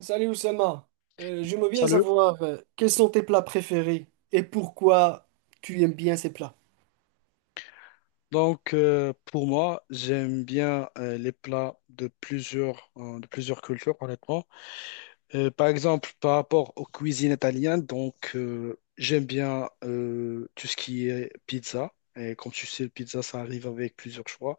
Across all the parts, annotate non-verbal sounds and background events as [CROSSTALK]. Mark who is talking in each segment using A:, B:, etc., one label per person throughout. A: Salut Oussama. J'aimerais bien
B: Salut.
A: savoir quels sont tes plats préférés et pourquoi tu aimes bien ces plats.
B: Pour moi, j'aime bien les plats de plusieurs cultures, honnêtement. Par exemple, par rapport aux cuisines italiennes, j'aime bien tout ce qui est pizza. Et comme tu sais, le pizza, ça arrive avec plusieurs choix.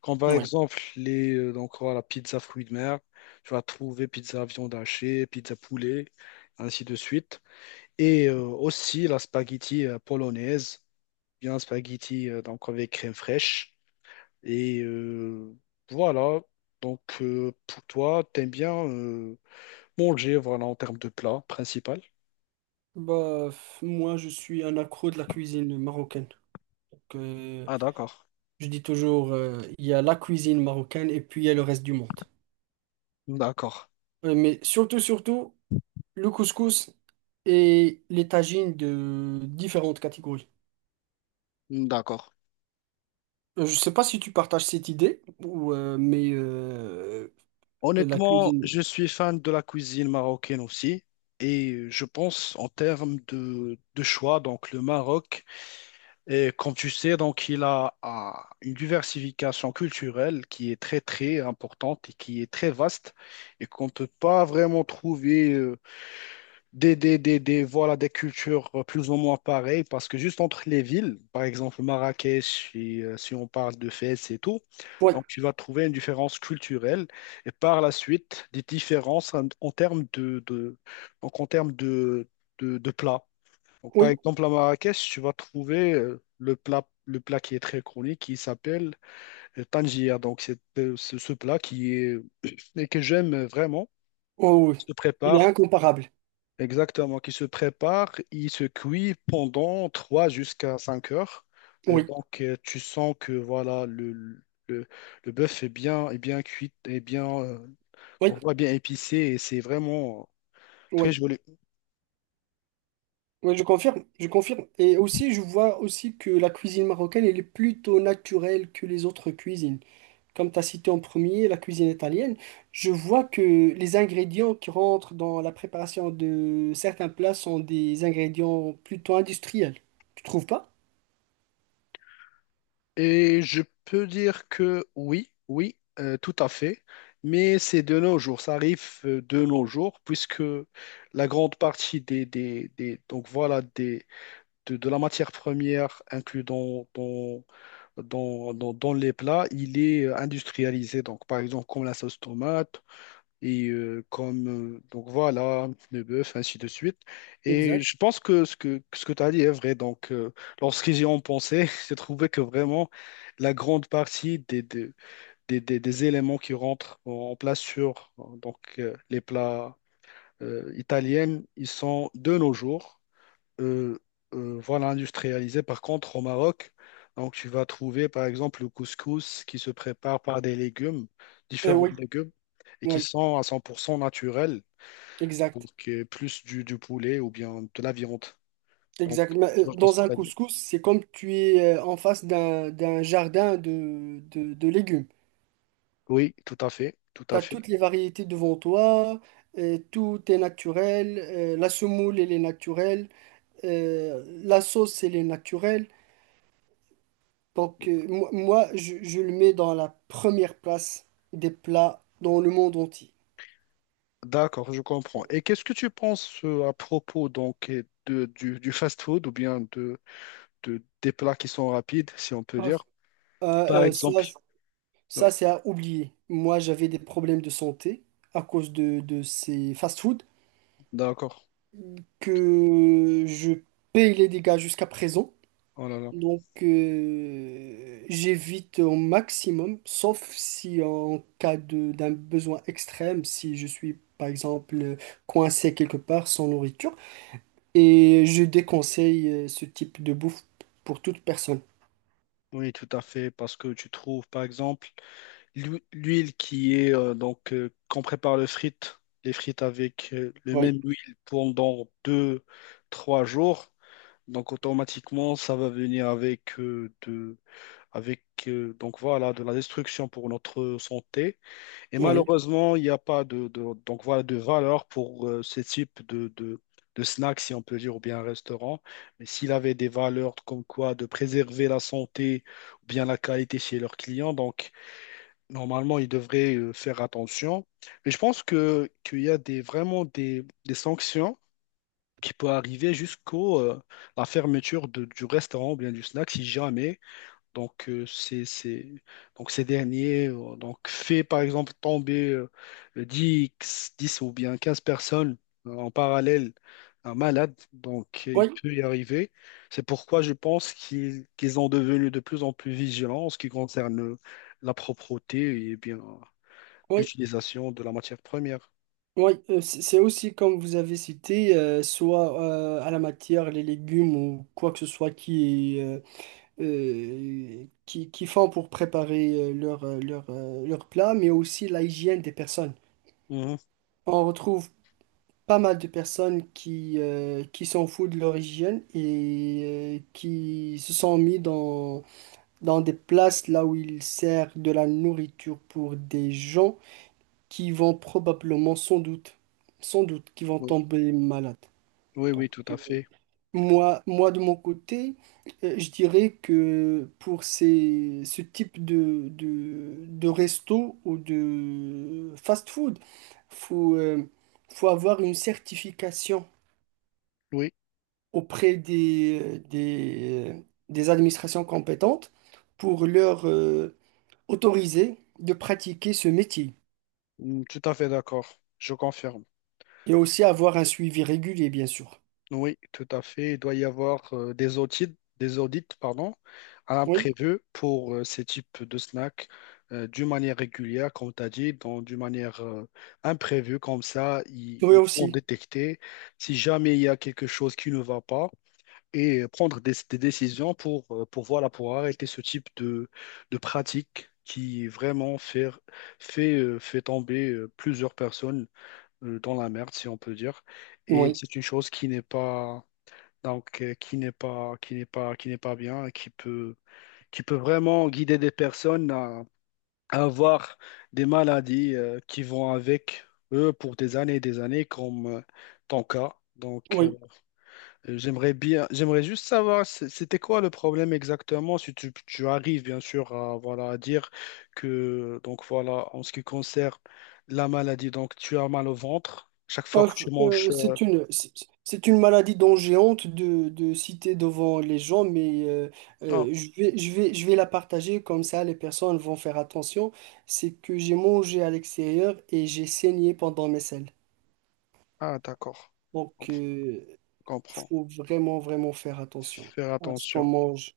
B: Comme par
A: Ouais.
B: exemple, voilà, pizza fruits de mer, tu vas trouver pizza viande hachée, pizza poulet, ainsi de suite. Et aussi la spaghetti polonaise, bien spaghetti donc avec crème fraîche. Et euh, voilà, pour toi, t'aimes bien manger, voilà, en termes de plat principal.
A: Bah, moi je suis un accro de la cuisine marocaine. Donc,
B: Ah d'accord,
A: je dis toujours, il y a la cuisine marocaine et puis il y a le reste du monde.
B: d'accord,
A: Mais surtout, le couscous et les tagines de différentes catégories.
B: d'accord.
A: Je sais pas si tu partages cette idée, ou, mais Et la
B: Honnêtement,
A: cuisine.
B: je suis fan de la cuisine marocaine aussi. Et je pense en termes de choix, donc le Maroc, et comme tu sais, donc il a une diversification culturelle qui est très très importante et qui est très vaste et qu'on ne peut pas vraiment trouver. Voilà, des cultures plus ou moins pareilles, parce que juste entre les villes, par exemple Marrakech, si on parle de Fès et tout,
A: Oui,
B: donc tu vas trouver une différence culturelle et par la suite des différences en termes de plats. Donc, par
A: oui,
B: exemple à Marrakech, tu vas trouver le plat qui est très connu qui s'appelle Tangier. Donc c'est ce plat qui est [COUGHS] [CLEARS THROAT] et que j'aime vraiment
A: oh, oui.
B: se
A: Il est
B: prépare.
A: incomparable.
B: Exactement, qui se prépare, il se cuit pendant 3 jusqu'à 5 heures. Et
A: Oui,
B: donc, tu sens que voilà, le, le bœuf est bien cuit,
A: oui,
B: on voit bien épicé et c'est vraiment très
A: oui.
B: joli.
A: Oui, je confirme, je confirme. Et aussi, je vois aussi que la cuisine marocaine, elle est plutôt naturelle que les autres cuisines. Comme tu as cité en premier, la cuisine italienne, je vois que les ingrédients qui rentrent dans la préparation de certains plats sont des ingrédients plutôt industriels. Tu trouves pas?
B: Et je peux dire que oui, oui, tout à fait. Mais c'est de nos jours, ça arrive de nos jours, puisque la grande partie de la matière première inclue dans les plats, il est industrialisé. Donc, par exemple, comme la sauce tomate et comme, donc voilà, le bœuf, ainsi de suite. Et
A: Exact.
B: je pense que ce que tu as dit est vrai. Lorsqu'ils y ont pensé, [LAUGHS] j'ai trouvé que vraiment la grande partie des éléments qui rentrent en place sur les plats italiens, ils sont de nos jours euh, voilà, industrialisé. Par contre, au Maroc, donc tu vas trouver par exemple le couscous qui se prépare par des légumes, différents
A: Oui,
B: légumes, et qui
A: oui.
B: sont à 100% naturels, donc
A: Exact,
B: plus du poulet ou bien de la viande. Donc,
A: exact. Mais,
B: je vois ce que
A: dans un
B: tu as dit.
A: couscous, c'est comme tu es en face d'un jardin de légumes.
B: Oui, tout à fait, tout
A: Tu
B: à
A: as
B: fait.
A: toutes les variétés devant toi, tout est naturel, la semoule, elle est naturelle, la sauce, elle est naturelle. Donc, moi, je le mets dans la première place des plats dans le monde entier.
B: D'accord, je comprends. Et qu'est-ce que tu penses à propos du fast-food ou bien des plats qui sont rapides, si on peut
A: Ah,
B: dire? Par
A: euh, euh, ça,
B: exemple. Oui,
A: ça c'est à oublier. Moi, j'avais des problèmes de santé à cause de ces fast-foods.
B: d'accord.
A: Que je paye les dégâts jusqu'à présent.
B: Oh là là.
A: Donc, j'évite au maximum, sauf si en cas de d'un besoin extrême, si je suis par exemple coincé quelque part sans nourriture. Et je déconseille ce type de bouffe pour toute personne.
B: Oui, tout à fait, parce que tu trouves, par exemple, l'huile qui est, qu'on prépare les frites avec le même
A: Oui,
B: huile pendant deux, trois jours, donc automatiquement, ça va venir avec voilà, de la destruction pour notre santé. Et
A: oui,
B: malheureusement, il n'y a pas de voilà, de valeur pour ce type de snack, si on peut dire, ou bien un restaurant. Mais s'il avait des valeurs comme quoi de préserver la santé ou bien la qualité chez leurs clients, donc normalement, ils devraient faire attention. Mais je pense que qu'il y a des, vraiment des sanctions qui peuvent arriver jusqu'au la fermeture du restaurant ou bien du snack si jamais c'est, donc ces derniers donc fait par exemple tomber 10 10 ou bien 15 personnes en parallèle un malade, donc il
A: oui,
B: peut y arriver. C'est pourquoi je pense qu'ils ont devenu de plus en plus vigilants en ce qui concerne la propreté et bien
A: oui,
B: l'utilisation de la matière première.
A: oui. C'est aussi comme vous avez cité, soit à la matière, les légumes ou quoi que ce soit qui est qui font pour préparer leur plat, mais aussi la hygiène des personnes.
B: Mhm.
A: On retrouve pas mal de personnes qui s'en foutent de leur hygiène et qui se sont mis dans des places là où ils servent de la nourriture pour des gens qui vont probablement, sans doute, sans doute, qui vont
B: Oui.
A: tomber malades.
B: Oui, oui,
A: Donc,
B: tout à fait.
A: moi de mon côté, je dirais que pour ce type de resto ou de fast-food, faut, euh, faut avoir une certification
B: Oui.
A: auprès des administrations compétentes pour leur autoriser de pratiquer ce métier.
B: Mm, tout à fait d'accord. Je confirme.
A: Et aussi avoir un suivi régulier, bien sûr.
B: Oui, tout à fait. Il doit y avoir des audits, pardon, à
A: Oui,
B: l'imprévu pour ces types de snacks d'une manière régulière, comme tu as dit, donc d'une manière imprévue, comme ça,
A: oui
B: ils vont
A: aussi.
B: détecter si jamais il y a quelque chose qui ne va pas et prendre des décisions pour, voilà, pour arrêter ce type de pratique qui vraiment fait tomber plusieurs personnes dans la merde, si on peut dire. Et
A: Oui,
B: c'est une chose qui n'est pas donc qui n'est pas, qui n'est pas, qui n'est pas bien, et qui peut vraiment guider des personnes à avoir des maladies qui vont avec eux pour des années et des années, comme ton cas.
A: oui.
B: J'aimerais juste savoir, c'était quoi le problème exactement, si tu arrives bien sûr à, voilà, à dire que, donc voilà, en ce qui concerne la maladie, donc tu as mal au ventre chaque fois
A: Ah,
B: que tu manges.
A: c'est une, c'est une maladie dont j'ai honte de citer devant les gens, mais
B: Non.
A: je vais la partager comme ça les personnes vont faire attention. C'est que j'ai mangé à l'extérieur et j'ai saigné pendant mes selles.
B: Ah, d'accord.
A: Donc,
B: Compre- Comprends.
A: faut vraiment, vraiment faire attention
B: Faire
A: à ce qu'on
B: attention.
A: mange.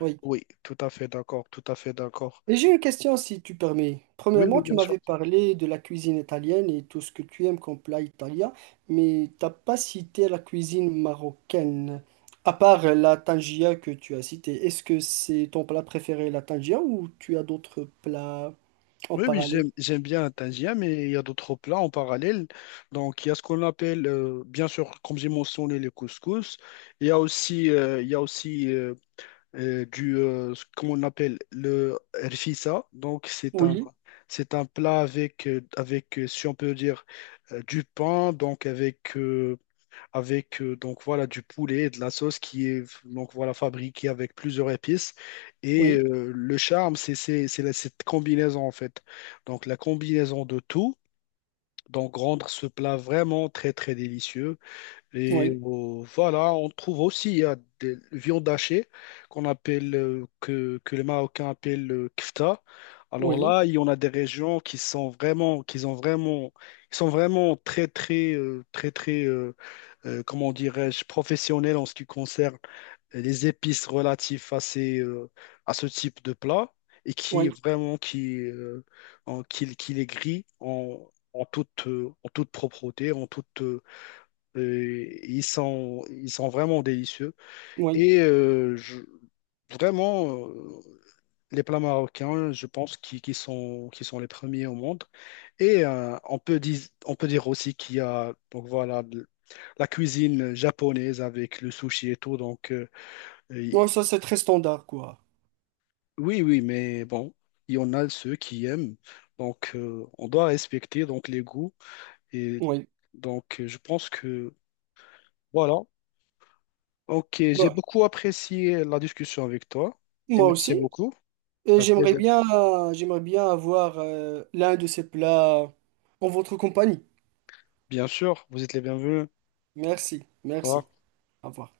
A: Oui.
B: Oui, tout à fait d'accord, tout à fait d'accord.
A: Et j'ai une question si tu permets.
B: Oui, oui,
A: Premièrement, tu
B: bien sûr.
A: m'avais parlé de la cuisine italienne et tout ce que tu aimes comme plat italien, mais t'as pas cité la cuisine marocaine, à part la tangia que tu as citée. Est-ce que c'est ton plat préféré, la tangia, ou tu as d'autres plats en
B: Oui, oui,
A: parallèle?
B: j'aime bien un tangien, mais il y a d'autres plats en parallèle. Donc, il y a ce qu'on appelle, bien sûr, comme j'ai mentionné, les couscous. Il y a aussi ce qu'on appelle le rfissa. Donc,
A: Oui,
B: c'est un plat si on peut dire, du pain, avec donc voilà du poulet et de la sauce qui est donc voilà fabriquée avec plusieurs épices et
A: oui,
B: le charme c'est cette combinaison en fait donc la combinaison de tout donc rendre ce plat vraiment très très délicieux et
A: oui,
B: voilà, on trouve aussi il y a des viandes hachées qu'on appelle, que les Marocains appellent le kfta. Alors
A: oui,
B: là, il y en a des régions qui sont vraiment, qui ont vraiment, qui sont vraiment comment dirais-je, professionnelles en ce qui concerne les épices relatives à à ce type de plat et qui
A: oui,
B: vraiment, qui les grillent en toute propreté, en toute ils sont vraiment délicieux.
A: oui.
B: Et euh, je- vraiment, euh, les plats marocains, je pense qu'ils sont les premiers au monde. Et euh, on peut dire, on peut dire aussi qu'il y a donc voilà, la cuisine japonaise avec le sushi et tout.
A: Non,
B: Et-
A: ça c'est très standard, quoi.
B: oui, oui, mais bon, il y en a ceux qui aiment. Donc, on doit respecter donc, les goûts. Et
A: Oui.
B: donc, je pense que voilà, Ok, j'ai
A: Bah,
B: beaucoup apprécié la discussion avec toi et
A: moi
B: merci
A: aussi.
B: beaucoup.
A: Et
B: Un plaisir.
A: j'aimerais bien avoir l'un de ces plats en votre compagnie.
B: Bien sûr, vous êtes les bienvenus.
A: Merci,
B: Au
A: merci.
B: revoir.
A: Au revoir.